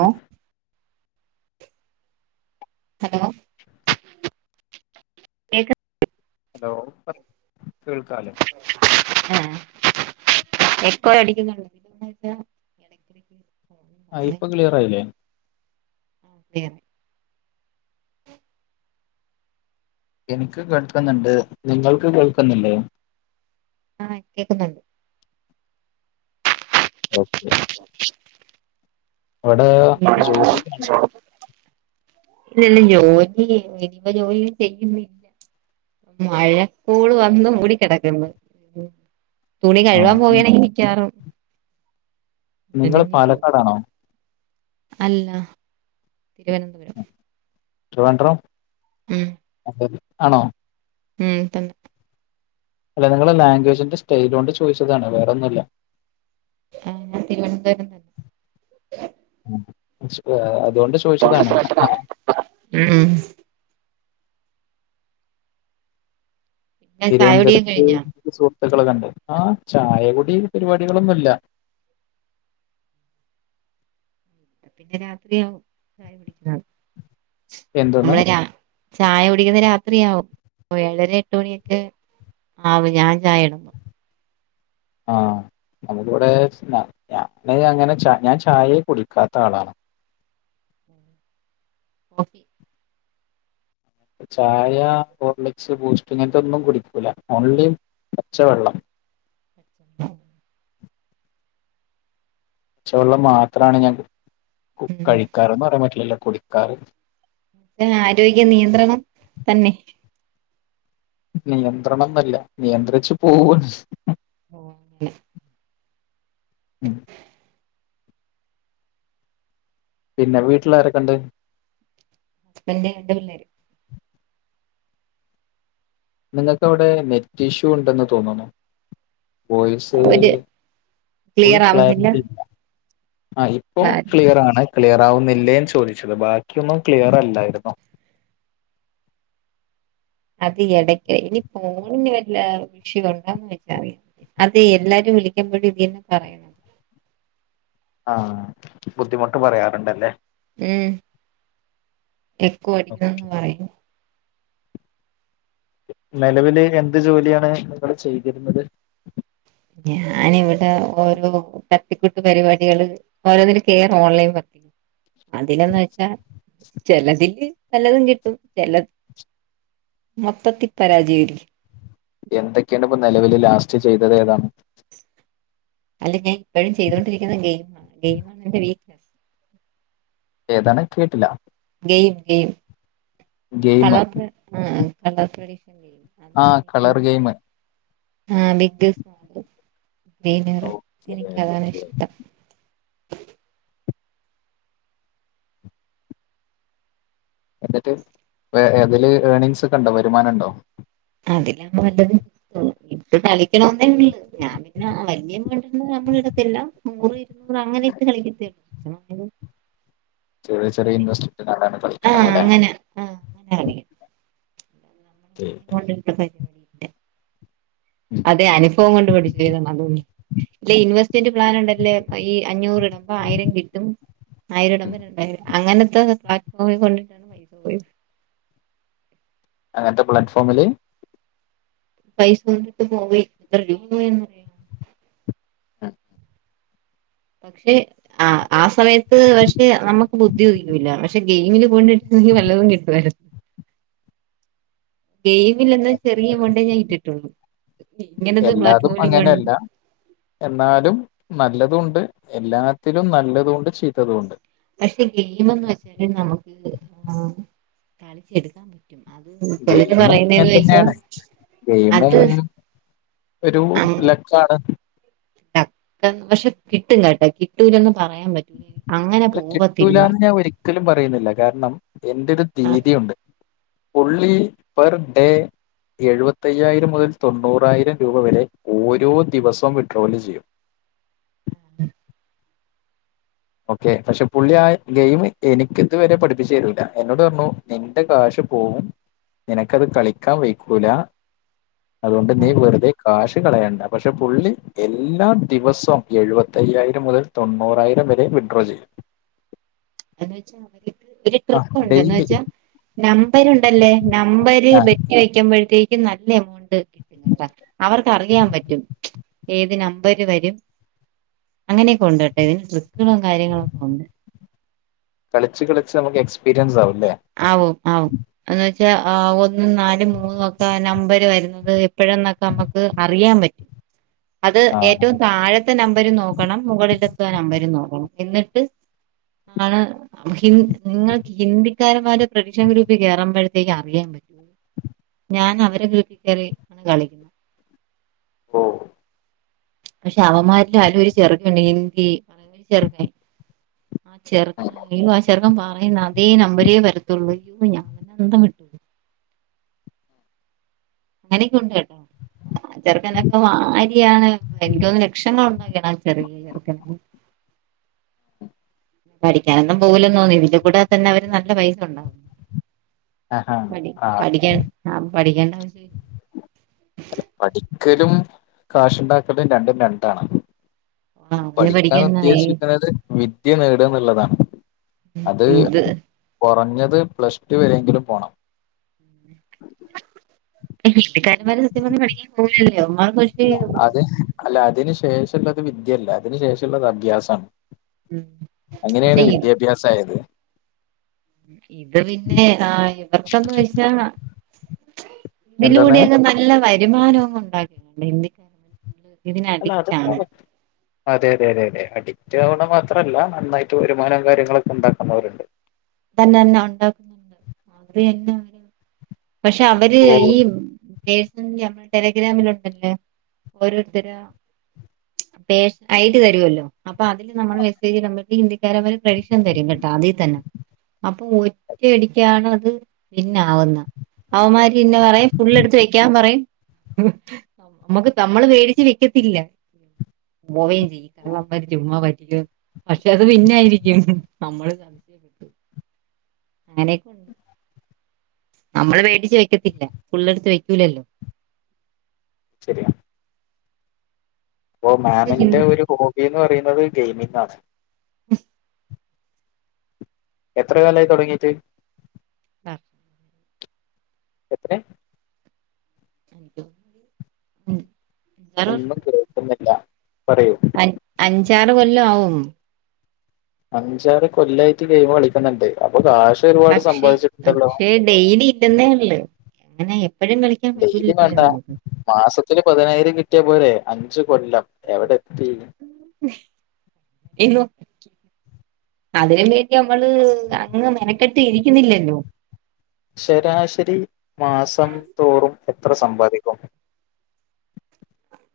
ഹ. Hello. [inaudible] Cake hello പറി കേൾക്കാലോ. ആഹ എക്കോ അടിക്കുന്നു [unintelligible] [unintelligible] ആ ഇപ്പൊ ക്ലിയറായില്ലേ? ഒകെ. എനിക്ക് കേൾക്കുന്നുണ്ട് നിങ്ങൾക്ക് കേൾക്കുന്നില്ലേ? ആഹ് കേൾക്കുന്നുണ്ട്. ഓക്കെ. [inaudible] അവിടെ ജോലിയിലാണോ [unintelligible] ഇല്ലല്ല ജോലി ഇപ്പ ജോലി ചെയ്യുന്നി മഴക്കൂള് വന്ന് മൂടിക്കിടക്ക്ന്ന് തുണി ആ കഴ്കാൻ പോവണെങ്കിൽ നിങ്ങൾ [unintelligible] പാലക്കാടാണോ അല്ല തിരുവനന്തപുരം. ട്രിവാൻഡ്രം. ഉം [inaudible] ആണോ ഉം തന്നെ അല്ല നിങ്ങള ലാംഗ്വേജിന്റെ സ്റ്റൈല കൊണ്ട് ചോദിച്ചതാണ് വേറെൊന്നുമല്ല. ആ ഞാ തിരുവനന്തപുര തന്നെ [unintelligible] [unintelligible] അതുകൊണ്ട്. തൊണ്ട ചോദിച്ചതാണ് ശ്രേഷതാണ് ഉം പിന്നെ ചായ കുടിയൊക്കെ തിരുവനന്തപുരത്ത് കഴിഞ്ഞോ സുഹൃത്തുക്കള കണ്ട് ആ ചായകുടി പരിപാടികളൊന്നുല്ല. പിന്നെ രാത്രിയാവും കായ പിടിക്കുന്ന എന്തോന്ന് നമ്മളെ രാ. ചായ കുടിക്കുന്ന രാത്രിയാവും ഏയര എട്ട് മണിയൊക്കെ ആവും ഞാൻ ചായ ഇടുമ്പം ആഹ് നമ്മുക്കിവിടെ ഞാന് അങ്ങനെ ഞാൻ ചായെ കുടിക്കാത്ത ആളാണ്. ഉ. ഓഫി ചായ ഹോർലിക്സ് ബൂസ്റ്റ് ഇങ്ങനത്തെ ഒന്നും കുടിക്കൂല ഓൺലി പച്ചവെള്ളം. [unintelligible] പച്ചവെള്ളം മാത്രമാണ് ഞാൻ ഉം കഴിക്കാറ്ന്ന് പറയാൻ പറ്റില്ലല്ലോ കുടിക്കാറ്. ആരോഗ്യ നിയന്ത്രണം തന്നെ നിയന്ത്രണം എന്നല്ല നിയന്ത്രിച്ച് പോവ്ന്ന് ഓ [inaudible] ഉം [inaudible] പിന്നെ വീട്ടിലാരൊക്കെ ഉണ്ട് ഹസ്ബന്റ് രണ്ട് പിള്ളേരും നിങ്ങൾക്ക് അവിടെ നെറ്റ് ഇഷ്യൂ ഉണ്ടെന്ന് തോന്നുന്നു. യിസ് ഒരു ഫുൾ ക്ലിയർ ആവുന്നില്ല ക്ലാരിറ്റി ഇല്ല ആ [unintelligible] ഇപ്പോൾ ക്ലിയറാണ് ക്ലിയർ ആവുന്നില്ലേന്ന് ചോദിച്ചത് ബാക്കിയൊന്നും ക്ലിയർ അല്ലായിരുന്നു അത് ഇടയ്ക്ക് ഇനി ഫോണിന് വല്ല വിഷയം ഉണ്ടാന്ന് വെച്ചാറിയാം അതെ എല്ലാരും വിളിക്കുമ്പഴും ഇതി തന്നെ പറയണം ആഹ ബുദ്ധിമുട്ട് പറയാറുണ്ടല്ലേ ഉം എക്ക അടിക്കണംന്ന് പറയ് നെലവില് എന്ത് ജോലിയാണ് നിങ്ങൾ ചെയ്തിരുന്നത് ഞാനിവിടെ ഓരോ തട്ടിക്കുട്ട് പരിപാടികള് ഓരോന്നിൽ കേറ് ഓൺലൈൻ അതിന്ന് വെച്ചാൽ ചിലതില് നല്ലതും കിട്ടും ചില മൊത്തത്തിൽ പരാജയൽ എന്തൊക്കെയാണ് ഇപ്പൊ നിലവില് ലാസ്റ്റ് ചെയ്തത് ഏതാണ് അല്ല ഞാൻ ഇപ്പോഴും ചെയ്തുകൊണ്ടിരിക്കുന്ന ഗെയിമാണ് ഗെയിമാണ് എന്റെറെ [unintelligible] ഏതാണ് കേട്ടില്ല ഗെയിം ഗെയിം ഗെയിം [unintelligible] ആഹ് കളർ ഗെയിമ് ആ ബിഗ് ഗ്രീനറ് ഓക്കെ എനിക്ക് അതാണ് ഓക്കെ ഇഷ്ടം എന്നിട്ട് അതില് ഏണിങ്സ് ഒക്കെ ഉണ്ടോ വരുമാനം ഉണ്ടോ. അതിലാ നല്ലത് ഇപ്പ കളിക്കണന്നേ ഉള്ള ഞാൻ പിന്നെ വല്ിയ വ നമ്മളിടത്തില്ല നൂറ് ഇരുന്നൂറ് അങ്ങനെക്കെ കളിക്കത്തില്ലേ ചെറിയ ചെറിയ ഇൻവെർസ്റ്റിന ആണ് ആഹ് കളിക്കുന്നത് അല്ലെ അങ്ങനെ ആഹ് നന്ന ട്ട പരിപാടി അതെ അനുഭവം കൊണ്ട് പഠിച്ചു്താണ് അതണ്ട് ഇല്ല ഇൻവെസ്റ്റ്മെന്റ് പ്ലാ ഉണ്ടല്ലേ ഈ അഞ്ഞൂറ് ഇടമ്പ ആയിരം കിട്ടും. ആയിരം ഇടമ്പോ രണ്ടായിരം അങ്ങനത്തെ പല കൊണ്ടിട്ടാണ് പൈസ പോയത് അങ്ങനത്തെ പ്ലാറ്റ്ഫോമില് പൈസ കൊണ്ടിട്ട് പോവ ഇത്ര രൂന്ന്റ [unintelligible] ആഹ പക്ഷെ ആഹ് ആ സമയത്ത് പക്ഷെ നമുക്ക് ബുദ്ധി ഉദിക്കുന്നില്ല പക്ഷെ ഗെയിമില് പോണ്ടിട്ടനിക്ക് വല്ലതും കിട്ടുവാരു ഗെയിമിൽെനിന്ന് ചെറിയ എമൗണ്ടേ കിട്ടുള്ളൂ ഇങ്ങനെത് എല്ലാതും അങ്ങനെയല്ല [unintelligible] എന്നാലും നല്ലത ഉണ്ട് എല്ലാത്തിലും നല്ലതൊണ്ട് ചെയീത്തതൊണ്ട് പക്ഷെ ഗെയിംന്ന് വെച്ചാല് നമുക്ക് തളിച്ചെടുക്കാൻ പറ്റും [unintelligible] അത്ലത് ഗെയിമും അങ്ങനെ പറയുന്നന്ന് വെച്ച തന്നെയാണ് ഗെയിമും അത് [inaudible] ഒരു അങ് ലക്കാണ്. പക്ഷെ കിട്ടും കേട്ടാ കിട്ടൂലന്ന് പറയാൻ പറ്റും അല്ല കിട്ടൂലന്ന് ഞാൻ ഒരിക്കലും പറയുന്നില്ല. കാരണം എന്റെറ ഒരു ആഹ് തീതിഉണ്ട് ഒൻള്ളി പർ ഡേ എഴുപത്തയ്യായിരം മുതൽ തൊണ്ണൂറായിരം രൂപ വരെ ഓരോ ദിവസവും വിഡ്രോവല് ചെയ്യും ഉം ഓക്കെ പക്ഷെ പുള്ളി ആ ഗെയിമ് എനിക്ക് ഇതുവരെ പഠിപ്പിച്ചേരൂല്ല എന്നോട് പറഞ്ഞു എൻ്റെ കാശ് പോവും നിനക്കത് കളിക്കാൻ വൈക്കൂല അതൊണ്ട് നീ ആഹ് വെറുതെ കാശ് കളയണ്ട പക്ഷെ പുള്ളി എല്ലാ ദിവസം എഴുപത്തയ്യായിരം മുതൽ തൊണ്ണൂറായിരം വ രെ വിഡ്രോ ചെയ്യും എന്ന് വെച്ചാ അവർക്ക് ഒരു ആ ട്രിക്കുണ്ടന്ന് ഡെയിലി വെച്ചാ നമ്പരുണ്ടല്ലേ നമ്പര് ആ വെ ക്കുമ്പഴത്തേക്കും നല്ല എമൗണ്ട് കി കിട്ടട്ടെ അവർക്കറിയാപറ്റും ഏത് നമ്പര് വരും അങ്ങനെയൊക്കെ ഉണ്ട് കെട്ടോ ഇതിന് ട്രിക്കുകളും കാര്യങ്ങളും ഉണ്ട് കളിച്ച് കളിച്ച് നമുക്ക് എക്സ്പരിയൻസ് ആവുംലേ ആവും ആവും എന്ന് വെച്ചാ ആ ഒന്നും നാലും മൂന്നും ഒക്കെ നമ്പര് വരുന്നത് എപ്പഴെന്നൊക്കെ അമ്മക്ക് അറിയാൻ പറ്റും അത് ആ ഏറ്റവും താഴത്തെ നമ്പരും നോക്കണം മുകളിലത്ത നമ്പരും നോക്കണം എന്നിട്ട് ആണ് ഹിന്ദ് നിങ്ങൾക്ക് ഹിന്ദി ക്കാരമ്മാര് പ്രടിക്ഷൻ ഗ്രൂപ്പ് കേറുമ്പഴത്തേക് അറിയാൻ പറ്റും ഞാൻ അവരെ ഗ്രൂപ്പിക്കേറി ആണ് കളിക്കു ഓ പക്ഷെ അവമ്മാരില് അയില് ഒരു ചെറുകണ്ട് ഹിന്ദി അതാണ് ചെറുക്കൻ ആ ചെറുക്കനയ്യോ ആ ചെറക്കൻ പറയുന്ന അതേ നമ്പരേ വരത്തുള്ളൂ അയ്യോ ഞാൻതന്നെ അന്തം വിട്ടു അങ്ങനെക്കെ ഉണ്ട് കേട്ടോ ചെറുക്കനൊക്കെ വാരിയാണ് എനിക്കൊന്ന്ണു ലക്ഷങ്ങളുണ്ടാക്കി ണ് ചെറിയ ചെറുക്കൻ പഠിക്കാനൊന്നും പോകൂലെന്ന് തോന്നി ഇതി കൂടെ തന്നെ അവര് നല്ല പൈസ ഉണ്ടാവും പഠി ആ പഠിക്കാൻ ആ പഠിക്കേണ്ട ആവശ്യം ഇല്ല പഠിക്കലും കാഷുണ്ടാക്കലും രണ്ടും രണ്ടാണ് ആ അവന് പഠിക്കാന്ന് പഠിക്കുന്ന ഈ ഉദ്ദേശിക്കുന്നത് വിദ്യ നേട എന്നുള്ളതാണ് അത് ഇത് കുറഞ്ഞത് പ്ലസ്ടു വരെങ്കിലും പോണം ഹിന്ദിക്കാരന്മാര് സത്യം പറഞ്ഞ പഠിക്കാൻ പോവൂലല്ലോ അവക്ക് അത് അല്ല അതിന് ശേഷംള്ളത് വിദ്യല്ല അതിന് ശേഷള്ളത് അഭ്യാസാണ് ഉം പക്ഷെ അങ്ങനെണ് ഇ- വിദ്യാഭ്യാസായത് ഇത് പിന്നെ ആഹ് ഇവക്കന്ന് വെച്ചാ എന്താന്ന് ഇതിലൂടെക്കെ ന നല്ല വരുമാനോം ഉണ്ടാക്കുന്നുണ്ട് ഹിന്ദിക്കാ അല്ല അത്പ്പം അതെ അതെ അതെ അതെ അഡിക്റ്റ് ആവണ മാത്രല്ല നന്നായിട്ട് വരുമാനം കാര്യങ്ങളൊക്കെ ഉണ്ടാക്കുന്നവരുണ്ട് തന്നെ എന്നെ ഉണ്ടാകുന്നത് [unintelligible] പക്ഷെ അവര് ഓ ഈ [unintelligible] നമ്മളെ ടെലിഗ്രാമിലുണ്ടല്ലേ ഓരോരുത്തരും പേര് അയിഡി വരുവല്ലോ അപ്പൊ അതില് നമ്മള് മെസ്സേജ് ഇടമ്പക്ക് ഹിന്ദിക്കാരെമാര് പ്രടിക്ഷൻ തരും കെട്ടാ അതിൽ തന്നെ അപ്പൊ ഒറ്റയടിക്കാണ് അത് പിന്നാവുന്ന അവന്മാരിന്നെ പറയും ഫുള്ള് എടുത്ത് വെക്കാൻ പറയും നമ്മുക്ക് തമ്മള് പേടിച്ച് വിക്കത്തില്ല പോവേം ചെയ്യും ചുമ്മാ പൈസ ര് പക്ഷെ അത് പിന്നായിരിക്കും നമ്മള് കാ ങ്ങനെ നമ്മള് പേടിച്ച് വെക്കത്തില്ല ഫുള്ളടുത്ത് വെക്കൂലല്ലോ ശരിയാ അപ്പോ മാമിന്റെ ഒരു ഹോബിന്ന് പറയുന്നത് ഗെയിമിംഗാണ് ഉം എത്ര കാലായി തുടങ്ങീട്ട് ആഹ് എത്രെ ഉം ഉം ഒന്നും കേക്കുന്നില്ല പറയൂ അ അഞ്ചാറു കൊല്ലം ആവും അഞ്ചാറ് കൊല്ലായിട്ട് ഗെയിം കളിക്കുന്നുണ്ട് അപ്പൊ കാഷ് ഒരുപാട് സമ്പാദിച്ചിട്ടുണ്ടല്ലോ ഡയ്ലി ഇല്ലന്നേ ഉള്ളൂ അങ്ങനെ എപ്പോഴും കളി ഡെയിലി വേണ്ട മാസത്തില് പതിനായിരം കിട്ടിയ പോലെ അഞ്ചു കൊല്ലം എവിടെ എത്തി എല്ലോ അതിന് വേണ്ടി നമ്മളെ അങ്ങ് മെനക്കെട്ട് ഇരിക്കുന്നില്ലല്ലോ ശരാശരി മാസം തോറും എത്ര സമ്പാദിക്കും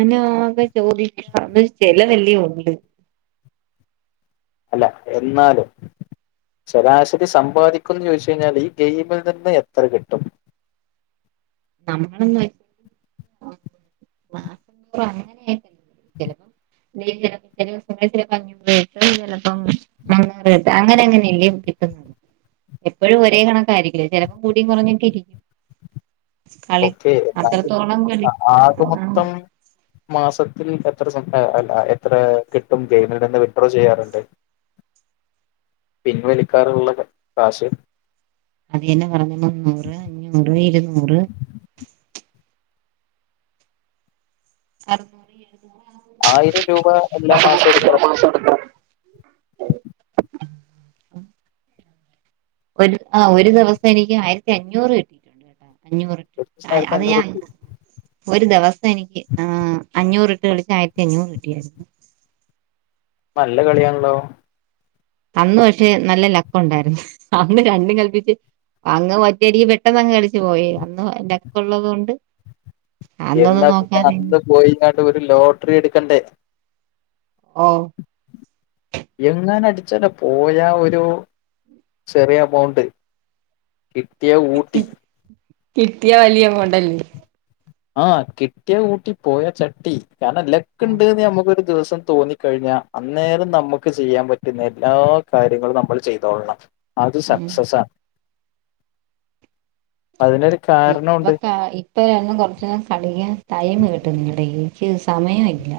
അനോക്കെ ചോദിച്ച ചിലവല്ലേണ്ട് അല്ല എന്നാലും ശരാശരി സമ്പാദിക്കുന്ന് ചോദിച്ചു കഴിഞ്ഞാൽ ഈ ഗെയിമിൽ നിന്ന് എത്ര കിട്ടും നമ്മളന്ന് [unintelligible] അങ്ങനെ [unintelligible] [unintelligible] അങ്ങനെ എങ്ങനെയല്ല കിട്ടുന്ന എപ്പോഴും ഒരേ കണക്കായിരിക്കില്ല ച ചെലപ്പം കൂടിയും കുറഞ്ഞൊക്കെ ഇരിക്കും കളി ഓക്കെ എന്നാലും അത്രത്തോളം കളിച്ച ആകെ ആ മൊത്തം മാസത്തിൽ എത്ര സം അല്ല എത്ര കിട്ടും ഗെയിമിൽ നിന്ന് വിഡ്രോ ചെയ്യാറുണ്ട് പിൻവലിക്കാറുള്ള കാശ് അതന്നെ പറഞ്ഞ മുന്നൂറ് അഞ്ഞൂറ് ഇരുന്നൂറ് ആഹ് ആയിരം രൂപ എല്ലാ മാസം എടുക്ക ആ ഒരു ഒരു ആ ഒരു ദിവസം എനിക്ക് ആയിരത്തി അഞ്ഞൂറ് കിട്ടി [unintelligible] അഞ്ഞൂറ് ആഹ് ആയിരത്തി അത് അഞ്ഞൂറ് ഞാൻ കിട്ടി ഒരു ദിവസം എനിക്ക് ആഹ് അഞ്ഞൂറ് ഇട്ട് കളിച്ച ആയിരത്തി അഞ്ഞൂറ് കിട്ടിയാരുന്നു നല്ല കളിയാണല്ലോ അന്ന് പക്ഷെ നല്ല ലക്കുണ്ടായിരുന്നു അന്ന് രണ്ടും കല്പ്പിച്ച് അ അങ്ങ് ഒറ്റയടി പെട്ടെന്നങ് അടിച്ചു പോയി അന്ന് ലക്കുള്ളതുകൊണ്ട് എന്നാ പിന്നെ അന്ന് പോയികാട്ട് ഒരു ലോട്ടറി എടുക്കണ്ടേ ഓഹ്‌ എങ്ങനും അടിച്ചാലോ പോയ ഒരു ചെറിയ എമൗണ്ട് കിട്ടിയാ ഊട്ടി കിട്ടിയാ വലിയ എമൗണ്ട്ല്ലേ ആഹ് കിട്ടിയ കൂട്ടി പോയ ചട്ടി കാരണം ആ ലെക്ക്ണ്ട്ന്ന് നമുക്കൊരു ദിവസം തോന്നി കഴിഞ്ഞാ അന്നേരം നമുക്ക് ചെയ്യാൻ പറ്റുന്ന എല്ലാ കാര്യങ്ങളും നമ്മൾ ചെയ്തോളണം അത് ഉം സക്സസാണ് അതിനൊരു ഇപ്പൊ കാരണമുണ്ട് ക ഇപ്പ എങ്ങു കൊർച്ച് നേരം കളിയാ ടൈം കിട്ടുന്നില്ല ഡെയിലി. ആഹാ സമയവില്ല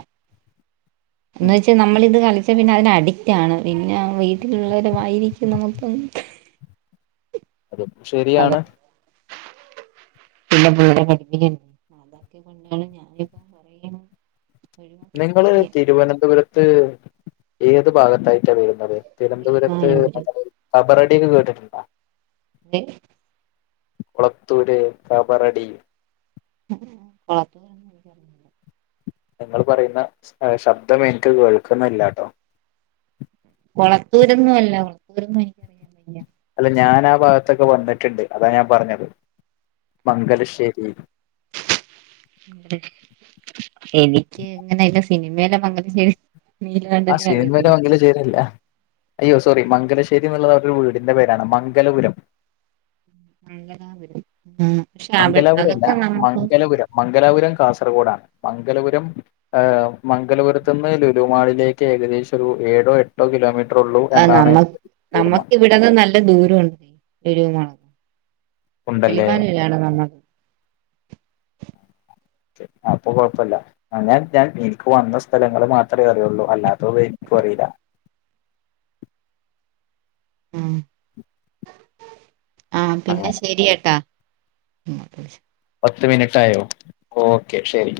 [inaudible] ഉം എന്നച്ച് നമ്മളിന്ന് കളിച്ച. [unintelligible] പിന്നെ അയന് അഡിക്റ്റാണ്. പിന്നെ വീട്ടിലുള്ളവരുമായി [unintelligible] അതും അത ശരിയാണ് പിന്നെ കൂടെ പഠിപ്പിക്കലും അതൊക്കെ കൊണ്ടാണ് ഞാനിപ്പോ നിങ്ങള് തിരുവനന്തപുരത്ത് ഏത് ഭാഗത്തായിട്ടാണ് വരുന്നത് തിരുവനന്തപുരത്ത് കിളിമാനോ ഒരു [unintelligible] കബറഡിന്നു കേട്ടിട്ടുണ്ടോ അതെ കുളത്തൂര് കബറടി [unintelligible] എനിക്കറിഞ്ഞൂടാ നിങ്ങൾ പറയുന്ന ശബ്ദം എനിക്ക് കേൾക്കുന്നില്ലാട്ടോ. കൊളത്തൂരൊന്നും അല്ല. [unintelligible] വയ്യ അല്ല ഞാനാ ഭാഗത്തൊക്കെ വന്നിട്ടുണ്ട്. അതാ ഞാൻ പറഞ്ഞത്. മംഗലശ്ശേരി, എനിക്ക് ഇങ്ങനെ ഇല്ല സിനിമേലേ മംഗലശേരി, ആ സിനിമലോ [unintelligible] അയ്യോ സോറി മംഗലശ്ശേരി എന്നുള്ളത് അവരുടെ വീടിൻന്റെ പേരാണ് മംഗലപുരം. [unintelligible] [unintelligible] മംഗലാപുരം അല്ല അതൊക്കെ നമുക്ക്, മംഗലപുരം മംഗലാപുരം കാസർഗോഡാണ്. മംഗലപുരം, ഏഹ് മംഗലപുരത്തുന്ന് ലുലുമാളിലേക്ക് ഏകദേശം ഒരു ഏഴോ എട്ട് ഒരു കിലോമീറ്ററുള്ളു എന്നാണ് എന്റെരു ഓർമ്മ. അത് നല്ല ദൂരമുണ്ട് ലുലുമാള്. ഉണ്ടല്ലേ കിളിമാനുരാണ് നമ്മള്. അപ്പൊ കൊഴപ്പല്ല. അൻ ഞാൻ എനിക്ക് വന്ന സ്ഥലങ്ങൾ മാത്രമേ അറിയുള്ളൂ. അല്ലാ തോ എനിക്കു അറീല്ല. ഉം. ആ പിന്നെ ശരിയേട്ടാ. പത്ത് മിനിട്ടായോ ഓക്കെ ശരി.